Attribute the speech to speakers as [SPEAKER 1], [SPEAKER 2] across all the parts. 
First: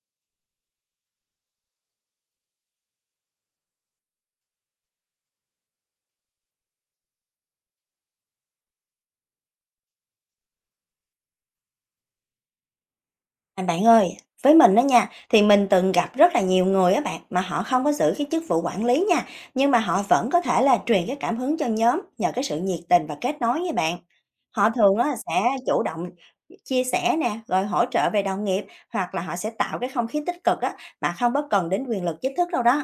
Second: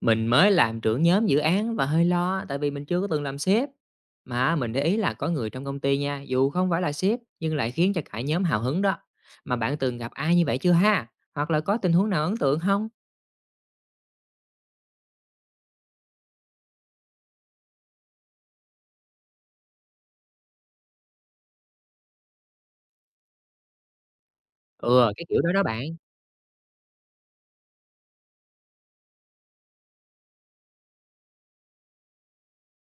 [SPEAKER 1] Mình mới làm trưởng nhóm dự án và hơi lo tại vì mình chưa có từng làm sếp. Mà mình để ý là có người trong công ty nha, dù không phải là sếp nhưng lại khiến cho cả nhóm hào hứng đó. Mà bạn từng gặp ai như vậy chưa ha? Hoặc là có tình huống nào ấn tượng không?
[SPEAKER 2] À, bạn ơi, với mình đó nha, thì mình từng gặp rất là nhiều người á bạn mà họ không có giữ cái chức vụ quản lý nha, nhưng mà họ vẫn có thể là truyền cái cảm hứng cho nhóm nhờ cái sự nhiệt tình và kết nối với bạn. Họ thường
[SPEAKER 1] Ừ,
[SPEAKER 2] á
[SPEAKER 1] cái kiểu
[SPEAKER 2] sẽ
[SPEAKER 1] đó đó bạn.
[SPEAKER 2] chủ động chia sẻ nè, rồi hỗ trợ về đồng nghiệp, hoặc là họ sẽ tạo cái không khí tích cực á mà không có cần đến quyền lực chính thức đâu đó.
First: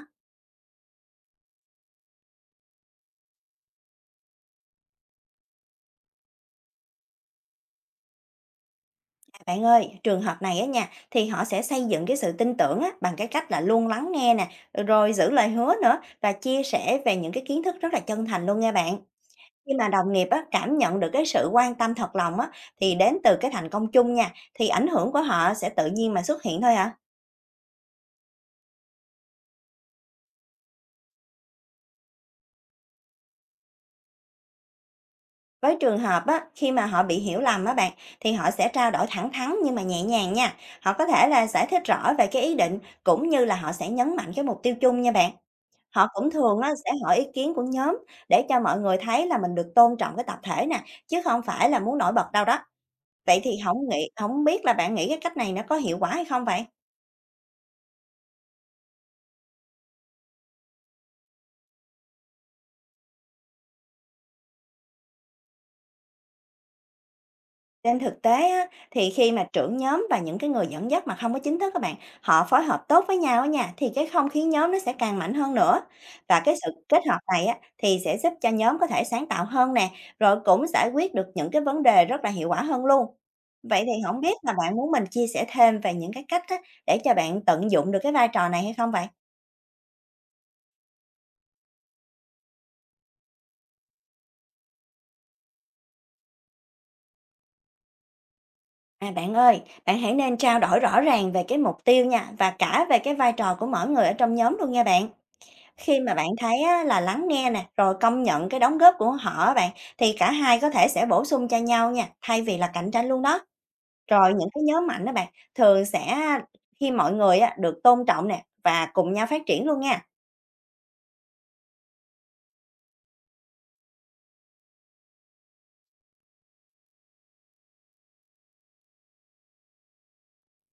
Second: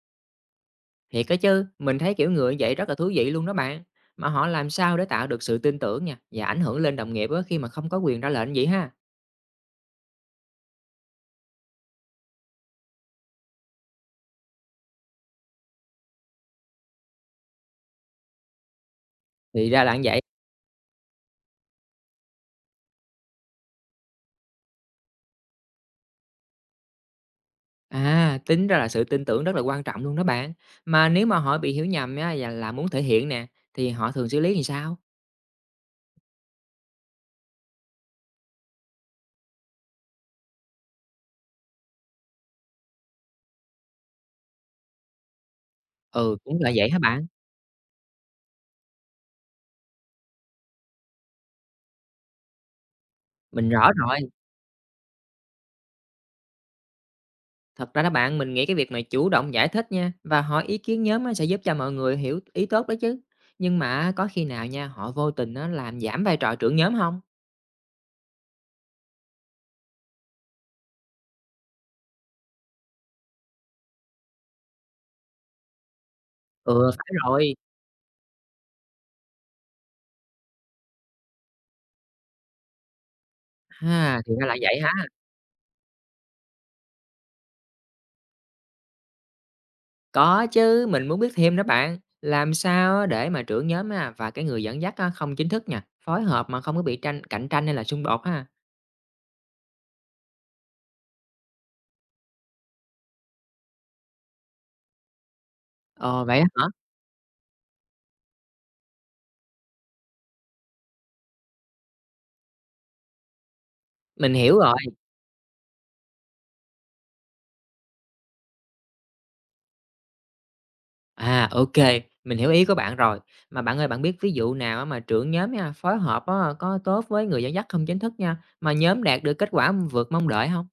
[SPEAKER 1] Thiệt đó chứ, mình thấy kiểu người như vậy rất là thú vị luôn đó bạn. Mà họ làm sao để tạo được sự tin tưởng nha và ảnh hưởng lên đồng nghiệp á khi mà không có quyền ra lệnh vậy ha?
[SPEAKER 2] À, bạn ơi, trường hợp này á nha thì họ sẽ xây dựng cái sự tin tưởng á bằng cái cách là luôn lắng nghe nè, rồi giữ lời hứa nữa và chia sẻ về những cái kiến thức rất là chân thành luôn nha bạn.
[SPEAKER 1] Thì
[SPEAKER 2] Khi
[SPEAKER 1] ra
[SPEAKER 2] mà
[SPEAKER 1] là như
[SPEAKER 2] đồng
[SPEAKER 1] vậy.
[SPEAKER 2] nghiệp á, cảm nhận được cái sự quan tâm thật lòng á, thì đến từ cái thành công chung nha, thì ảnh hưởng của họ sẽ tự nhiên mà xuất hiện thôi ạ.
[SPEAKER 1] À, tính ra là sự tin tưởng rất là quan trọng luôn đó bạn. Mà nếu mà họ bị hiểu nhầm á, và là muốn thể hiện nè, thì họ thường xử lý làm sao?
[SPEAKER 2] Với trường hợp á, khi mà họ bị hiểu lầm á bạn, thì họ sẽ trao đổi thẳng thắn nhưng mà nhẹ nhàng nha. Họ có thể là giải thích rõ về cái ý định, cũng như là họ sẽ nhấn mạnh cái mục tiêu chung nha bạn. Họ cũng
[SPEAKER 1] Ừ, cũng
[SPEAKER 2] thường á,
[SPEAKER 1] là
[SPEAKER 2] sẽ
[SPEAKER 1] vậy hả
[SPEAKER 2] hỏi ý
[SPEAKER 1] bạn?
[SPEAKER 2] kiến của nhóm để cho mọi người thấy là mình được tôn trọng cái tập thể nè, chứ không phải là muốn nổi bật đâu đó. Vậy thì
[SPEAKER 1] Mình
[SPEAKER 2] không
[SPEAKER 1] rõ
[SPEAKER 2] nghĩ,
[SPEAKER 1] rồi.
[SPEAKER 2] không biết là bạn nghĩ cái cách này nó có hiệu quả hay không vậy?
[SPEAKER 1] Thật ra đó bạn, mình nghĩ cái việc mà chủ động giải thích nha, và hỏi ý kiến nhóm á, sẽ giúp cho mọi người hiểu ý tốt đó chứ. Nhưng mà có khi nào nha, họ vô tình á, làm giảm vai trò trưởng nhóm không?
[SPEAKER 2] Trên thực tế á, thì khi mà trưởng nhóm và những cái người dẫn dắt mà không có chính thức các bạn, họ phối hợp tốt với nhau á nha, thì cái không khí nhóm nó sẽ càng mạnh hơn nữa. Và cái sự
[SPEAKER 1] Ừ,
[SPEAKER 2] kết
[SPEAKER 1] phải
[SPEAKER 2] hợp này
[SPEAKER 1] rồi.
[SPEAKER 2] á, thì sẽ giúp cho nhóm có thể sáng tạo hơn nè, rồi cũng giải quyết được những cái vấn đề rất là hiệu quả hơn luôn. Vậy thì không
[SPEAKER 1] Ha, thì
[SPEAKER 2] biết
[SPEAKER 1] ra
[SPEAKER 2] là
[SPEAKER 1] là
[SPEAKER 2] bạn
[SPEAKER 1] vậy
[SPEAKER 2] muốn mình
[SPEAKER 1] ha.
[SPEAKER 2] chia sẻ thêm về những cái cách á, để cho bạn tận dụng được cái vai trò này hay không vậy?
[SPEAKER 1] Có chứ, mình muốn biết thêm đó bạn. Làm sao á để mà trưởng nhóm á và cái người dẫn dắt á không chính thức nha, phối hợp mà không có bị tranh cạnh tranh hay là xung đột ha?
[SPEAKER 2] À, bạn ơi, bạn hãy nên trao đổi rõ ràng về cái mục tiêu nha, và cả về cái vai trò của mỗi người ở trong nhóm luôn nha bạn. Khi mà
[SPEAKER 1] Ờ,
[SPEAKER 2] bạn
[SPEAKER 1] vậy á
[SPEAKER 2] thấy
[SPEAKER 1] hả?
[SPEAKER 2] á, là lắng nghe nè, rồi công nhận cái đóng góp của họ á bạn, thì cả hai có thể sẽ bổ sung cho nhau nha, thay vì là cạnh tranh luôn đó. Rồi
[SPEAKER 1] Mình
[SPEAKER 2] những
[SPEAKER 1] hiểu
[SPEAKER 2] cái
[SPEAKER 1] rồi.
[SPEAKER 2] nhóm mạnh đó bạn, thường sẽ khi mọi người á, được tôn trọng nè và cùng nhau phát triển luôn nha.
[SPEAKER 1] À, OK, mình hiểu ý của bạn rồi. Mà bạn ơi, bạn biết ví dụ nào á mà trưởng nhóm nha, phối hợp á có tốt với người dẫn dắt không chính thức nha, mà nhóm đạt được kết quả vượt mong đợi không?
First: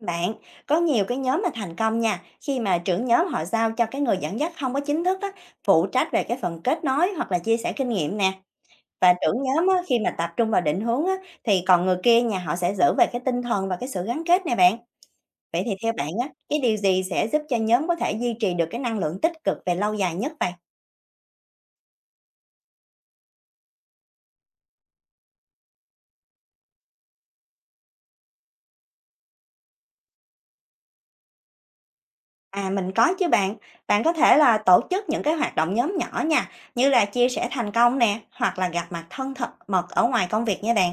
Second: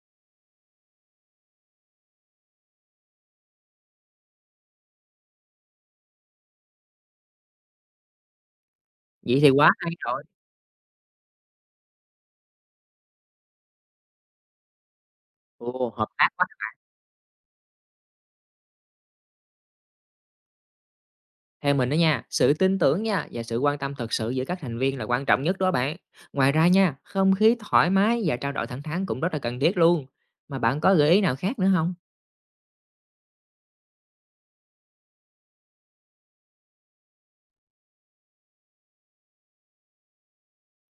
[SPEAKER 2] Bạn, có nhiều cái nhóm mà thành công nha, khi mà trưởng nhóm họ giao cho cái người dẫn dắt không có chính thức á, phụ trách về cái phần kết nối hoặc là chia sẻ kinh nghiệm nè. Và trưởng
[SPEAKER 1] Vậy thì
[SPEAKER 2] nhóm
[SPEAKER 1] quá
[SPEAKER 2] á,
[SPEAKER 1] hay
[SPEAKER 2] khi mà
[SPEAKER 1] rồi.
[SPEAKER 2] tập trung vào định hướng á, thì còn người kia nhà họ sẽ giữ về cái tinh thần và cái sự gắn kết nè bạn. Vậy thì
[SPEAKER 1] Ồ,
[SPEAKER 2] theo
[SPEAKER 1] hợp
[SPEAKER 2] bạn á,
[SPEAKER 1] tác.
[SPEAKER 2] cái điều gì sẽ giúp cho nhóm có thể duy trì được cái năng lượng tích cực về lâu dài nhất vậy?
[SPEAKER 1] Theo mình đó nha, sự tin tưởng nha và sự quan tâm thật sự giữa các thành viên là quan trọng nhất đó bạn. Ngoài ra nha, không khí thoải mái và trao đổi thẳng thắn cũng rất là cần thiết luôn. Mà bạn có gợi ý nào khác nữa không?
[SPEAKER 2] À, mình có chứ bạn. Bạn có thể là tổ chức những cái hoạt động nhóm nhỏ nha, như là chia sẻ thành công nè, hoặc là gặp mặt thân mật ở ngoài công việc nha bạn.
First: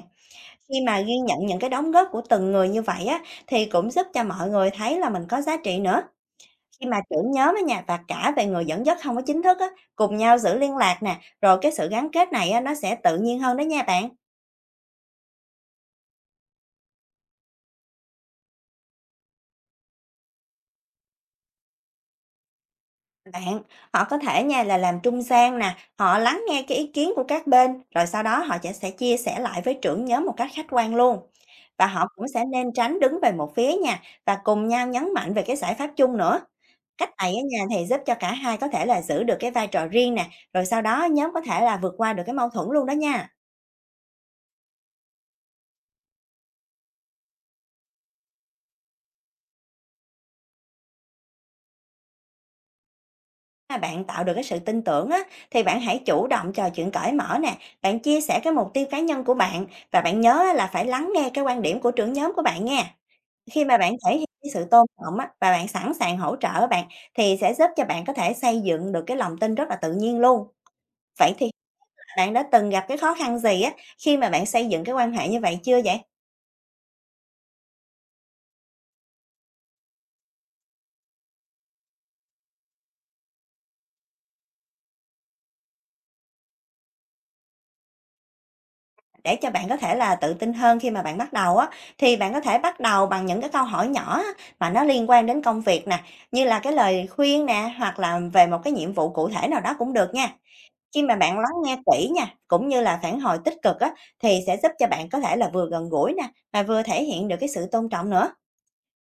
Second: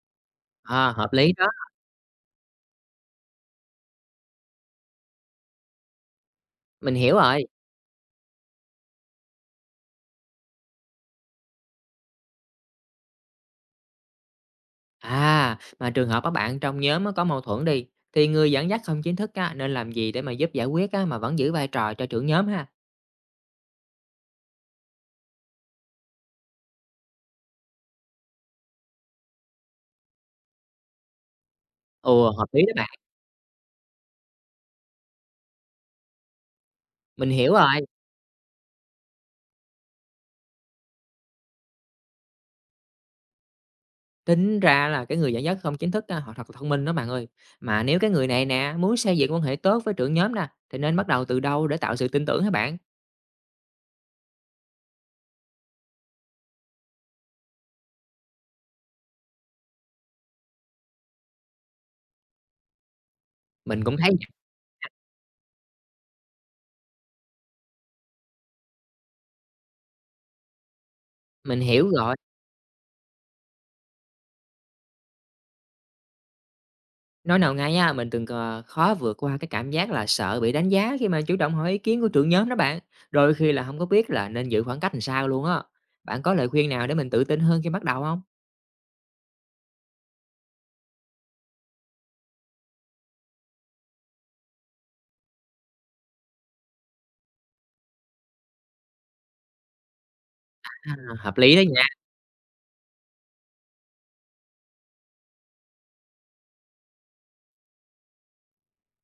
[SPEAKER 2] Khi
[SPEAKER 1] À,
[SPEAKER 2] mà
[SPEAKER 1] hợp
[SPEAKER 2] ghi
[SPEAKER 1] lý
[SPEAKER 2] nhận
[SPEAKER 1] đó,
[SPEAKER 2] những cái đóng góp của từng người như vậy á, thì cũng giúp cho mọi người thấy là mình có giá trị nữa. Khi
[SPEAKER 1] mình
[SPEAKER 2] mà
[SPEAKER 1] hiểu
[SPEAKER 2] trưởng
[SPEAKER 1] rồi.
[SPEAKER 2] nhóm ở nhà và cả về người dẫn dắt không có chính thức á, cùng nhau giữ liên lạc nè, rồi cái sự gắn kết này á, nó sẽ tự nhiên hơn đó nha bạn.
[SPEAKER 1] À, mà trường hợp các bạn trong nhóm á có mâu thuẫn đi, thì người dẫn dắt không chính thức á, nên làm gì để mà giúp giải quyết á, mà vẫn giữ vai trò cho trưởng nhóm ha?
[SPEAKER 2] Bạn, họ có thể nha là làm trung gian nè, họ lắng nghe cái ý kiến của các bên, rồi sau đó họ sẽ chia sẻ lại với trưởng nhóm một cách khách quan luôn. Và họ cũng
[SPEAKER 1] Ồ,
[SPEAKER 2] sẽ
[SPEAKER 1] hợp lý
[SPEAKER 2] nên
[SPEAKER 1] đó bạn,
[SPEAKER 2] tránh đứng về một phía nha, và cùng nhau nhấn mạnh về cái giải pháp chung nữa. Cách
[SPEAKER 1] mình
[SPEAKER 2] này ở
[SPEAKER 1] hiểu
[SPEAKER 2] nhà
[SPEAKER 1] rồi.
[SPEAKER 2] thì giúp cho cả hai có thể là giữ được cái vai trò riêng nè, rồi sau đó nhóm có thể là vượt qua được cái mâu thuẫn luôn đó nha.
[SPEAKER 1] Tính ra là cái người dẫn dắt không chính thức á, họ thật là thông minh đó bạn ơi. Mà nếu cái người này nè, muốn xây dựng quan hệ tốt với trưởng nhóm nè, thì nên bắt đầu từ đâu để tạo sự tin tưởng hả bạn?
[SPEAKER 2] Mà bạn tạo được cái sự tin tưởng á, thì bạn hãy chủ động trò chuyện cởi mở nè, bạn chia sẻ cái mục tiêu cá nhân của bạn, và bạn nhớ á là phải lắng nghe cái quan điểm của trưởng nhóm của bạn nha. Khi mà
[SPEAKER 1] Mình
[SPEAKER 2] bạn
[SPEAKER 1] cũng thấy
[SPEAKER 2] thể hiện cái sự tôn trọng á, và bạn sẵn sàng hỗ trợ á bạn, thì sẽ giúp cho bạn có thể xây dựng được cái lòng tin rất là tự nhiên luôn. Vậy thì
[SPEAKER 1] mình hiểu rồi.
[SPEAKER 2] bạn đã từng gặp cái khó khăn gì á, khi mà bạn xây dựng cái quan hệ như vậy chưa vậy?
[SPEAKER 1] Nói nào ngay á, mình từng khó vượt qua cái cảm giác là sợ bị đánh giá khi mà chủ động hỏi ý kiến của trưởng nhóm đó bạn. Đôi khi là không có biết là nên giữ khoảng cách làm sao luôn á. Bạn có lời khuyên nào để mình tự tin hơn khi bắt đầu không?
[SPEAKER 2] Để cho bạn có thể là tự tin hơn khi mà bạn bắt đầu á, thì bạn có thể bắt đầu bằng những cái câu hỏi nhỏ á, mà nó liên quan đến công việc nè, như là cái lời khuyên nè, hoặc là về một cái nhiệm vụ cụ thể nào đó cũng được nha.
[SPEAKER 1] À,
[SPEAKER 2] Khi mà
[SPEAKER 1] hợp
[SPEAKER 2] bạn lắng
[SPEAKER 1] lý đó
[SPEAKER 2] nghe
[SPEAKER 1] nha,
[SPEAKER 2] kỹ nha, cũng như là phản hồi tích cực á, thì sẽ giúp cho bạn có thể là vừa gần gũi nè, mà vừa thể hiện được cái sự tôn trọng nữa.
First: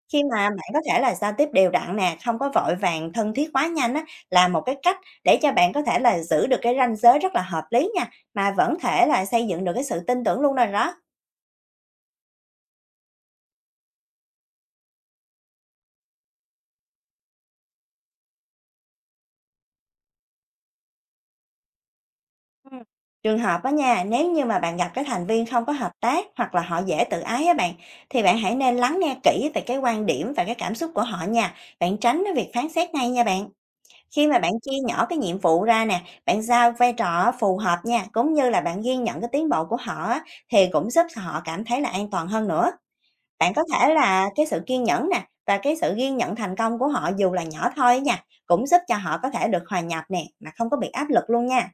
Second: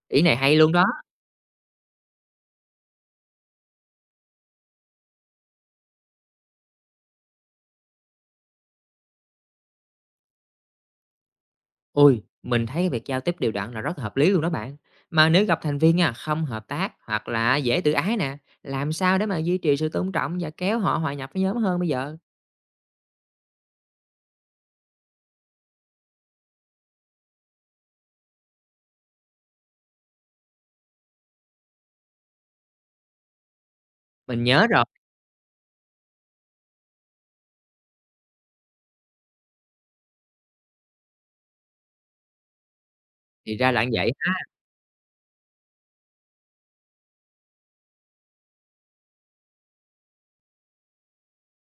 [SPEAKER 1] ý
[SPEAKER 2] Khi
[SPEAKER 1] này
[SPEAKER 2] mà
[SPEAKER 1] hay
[SPEAKER 2] bạn
[SPEAKER 1] luôn
[SPEAKER 2] có
[SPEAKER 1] đó.
[SPEAKER 2] thể là giao tiếp đều đặn nè, không có vội vàng thân thiết quá nhanh á, là một cái cách để cho bạn có thể là giữ được cái ranh giới rất là hợp lý nha, mà vẫn thể là xây dựng được cái sự tin tưởng luôn rồi đó.
[SPEAKER 1] Ôi, mình thấy việc giao tiếp đều đặn là rất hợp lý luôn đó bạn. Mà nếu gặp thành viên nha, không hợp tác hoặc là dễ tự ái nè, làm sao để mà duy trì sự tôn trọng và kéo họ hòa nhập với nhóm hơn bây giờ?
[SPEAKER 2] Ừm. Trường hợp á nha, nếu như mà bạn gặp cái thành viên không có hợp tác hoặc là họ dễ tự ái á bạn, thì bạn hãy nên lắng nghe kỹ về cái quan điểm và cái cảm xúc của họ nha. Bạn tránh cái việc phán xét ngay nha bạn. Khi mà
[SPEAKER 1] Mình
[SPEAKER 2] bạn
[SPEAKER 1] nhớ
[SPEAKER 2] chia
[SPEAKER 1] rồi,
[SPEAKER 2] nhỏ cái nhiệm vụ ra nè, bạn giao vai trò phù hợp nha, cũng như là bạn ghi nhận cái tiến bộ của họ á, thì cũng giúp họ cảm thấy là an toàn hơn nữa. Bạn
[SPEAKER 1] thì
[SPEAKER 2] có
[SPEAKER 1] ra là như
[SPEAKER 2] thể
[SPEAKER 1] vậy
[SPEAKER 2] là
[SPEAKER 1] ha.
[SPEAKER 2] cái sự kiên nhẫn nè và cái sự ghi nhận thành công của họ dù là nhỏ thôi nha, cũng giúp cho họ có thể được hòa nhập nè mà không có bị áp lực luôn nha.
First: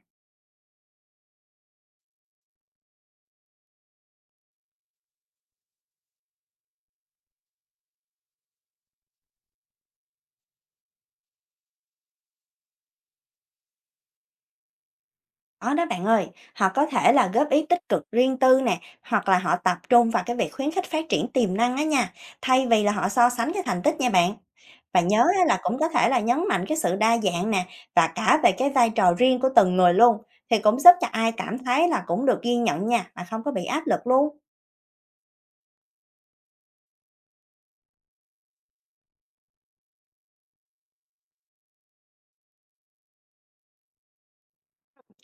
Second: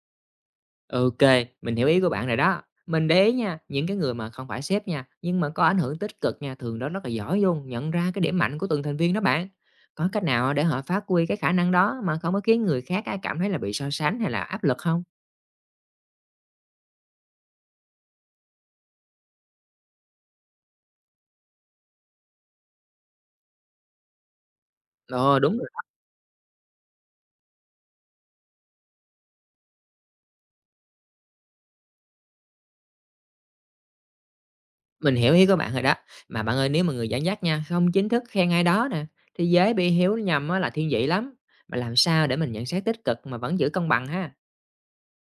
[SPEAKER 1] Ok, mình hiểu ý của bạn rồi đó. Mình để ý nha, những cái người mà không phải sếp nha, nhưng mà có ảnh hưởng tích cực nha, thường đó rất là giỏi luôn, nhận ra cái điểm mạnh của từng thành viên đó bạn. Có cách nào để họ phát huy cái khả năng đó mà không có khiến người khác á cảm thấy là bị so sánh hay là áp lực không?
[SPEAKER 2] Có đó bạn ơi, họ có thể là góp ý tích cực riêng tư nè, hoặc là họ tập trung vào cái việc khuyến khích phát triển tiềm năng á nha, thay vì là họ so sánh cái thành tích nha bạn. Và nhớ
[SPEAKER 1] Ờ,
[SPEAKER 2] á, là
[SPEAKER 1] đúng.
[SPEAKER 2] cũng có thể là nhấn mạnh cái sự đa dạng nè, và cả về cái vai trò riêng của từng người luôn, thì cũng giúp cho ai cảm thấy là cũng được ghi nhận nha, mà không có bị áp lực luôn.
[SPEAKER 1] Mình hiểu ý của bạn rồi đó. Mà bạn ơi, nếu mà người dẫn dắt nha, không chính thức khen ai đó nè, thì dễ bị hiểu nhầm á là thiên vị lắm. Mà làm sao để mình nhận xét tích cực mà vẫn giữ công bằng ha?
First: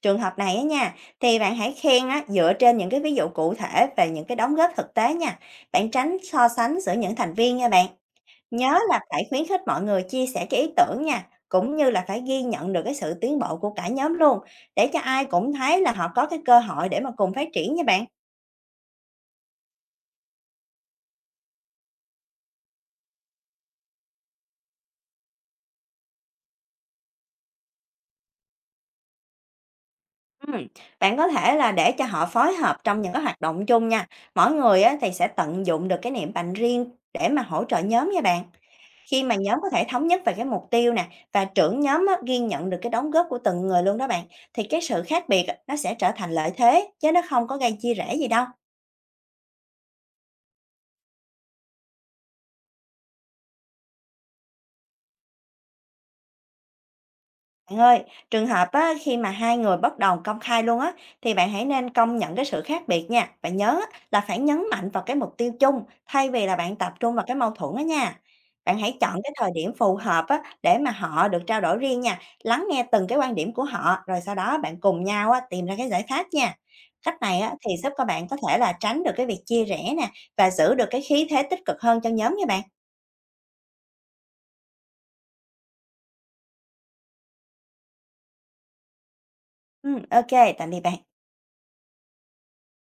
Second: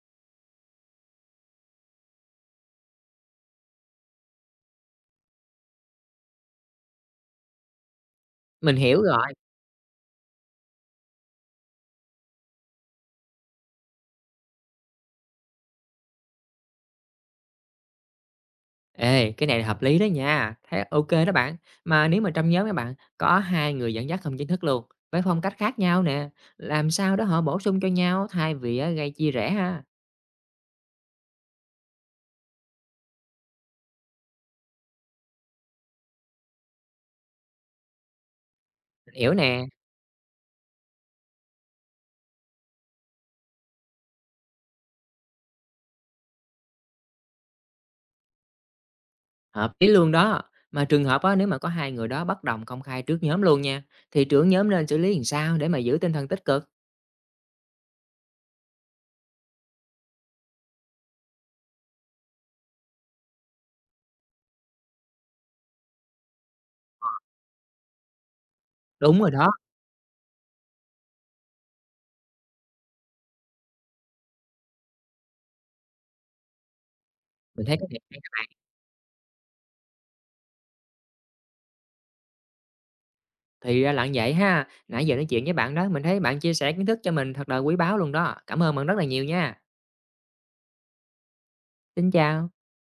[SPEAKER 2] Trường hợp này á nha, thì bạn hãy khen á, dựa trên những cái ví dụ cụ thể về những cái đóng góp thực tế nha. Bạn tránh so sánh giữa những thành viên nha bạn.
[SPEAKER 1] Mình
[SPEAKER 2] Nhớ là
[SPEAKER 1] hiểu
[SPEAKER 2] phải
[SPEAKER 1] rồi.
[SPEAKER 2] khuyến khích mọi người chia sẻ cái ý tưởng nha, cũng như là phải ghi nhận được cái sự tiến bộ của cả nhóm luôn, để cho ai cũng thấy là họ có cái cơ hội để mà cùng phát triển nha bạn.
[SPEAKER 1] Ê, cái này là hợp lý đó nha. Thế ok đó bạn. Mà nếu mà trong nhóm các bạn có hai người dẫn dắt không chính thức luôn, với phong cách khác nhau nè, làm sao đó họ bổ sung cho nhau thay vì á, gây chia rẽ ha.
[SPEAKER 2] Ừm, bạn có thể là để cho họ phối hợp trong những cái hoạt động chung nha. Mỗi người á, thì sẽ tận dụng được cái niềm mạnh riêng để mà hỗ trợ nhóm nha bạn. Khi mà
[SPEAKER 1] Hiểu
[SPEAKER 2] nhóm
[SPEAKER 1] nè,
[SPEAKER 2] có thể thống nhất về cái mục tiêu nè và trưởng nhóm á, ghi nhận được cái đóng góp của từng người luôn đó bạn, thì cái sự khác biệt á, nó sẽ trở thành lợi thế chứ nó không có gây chia rẽ gì đâu.
[SPEAKER 1] hợp lý luôn đó. Mà trường hợp á, nếu mà có hai người đó bất đồng công khai trước nhóm luôn nha, thì trưởng nhóm nên xử lý làm sao để mà giữ tinh thần tích cực?
[SPEAKER 2] Bạn ơi, trường hợp á, khi mà hai người bất đồng công khai luôn á, thì bạn hãy nên công nhận cái sự khác biệt nha. Và nhớ á, là phải nhấn mạnh vào cái mục tiêu chung thay vì là bạn tập trung vào cái mâu thuẫn đó nha. Bạn hãy chọn
[SPEAKER 1] Đúng rồi
[SPEAKER 2] cái
[SPEAKER 1] đó,
[SPEAKER 2] thời điểm phù hợp á, để mà họ được trao đổi riêng nha. Lắng nghe từng cái quan điểm của họ, rồi sau đó bạn cùng nhau á, tìm ra cái giải pháp nha. Cách này á,
[SPEAKER 1] mình
[SPEAKER 2] thì
[SPEAKER 1] thấy cái
[SPEAKER 2] giúp
[SPEAKER 1] này
[SPEAKER 2] các
[SPEAKER 1] hay
[SPEAKER 2] bạn
[SPEAKER 1] đó
[SPEAKER 2] có thể
[SPEAKER 1] bạn.
[SPEAKER 2] là tránh được cái việc chia rẽ nè, và giữ được cái khí thế tích cực hơn cho nhóm nha bạn.
[SPEAKER 1] Thì ra là như vậy ha. Nãy giờ nói chuyện với bạn đó, mình thấy bạn chia sẻ kiến thức cho mình thật là quý báu luôn đó. Cảm ơn bạn rất là nhiều nha.
[SPEAKER 2] Ừ, ok, tạm biệt bạn.
[SPEAKER 1] Xin chào.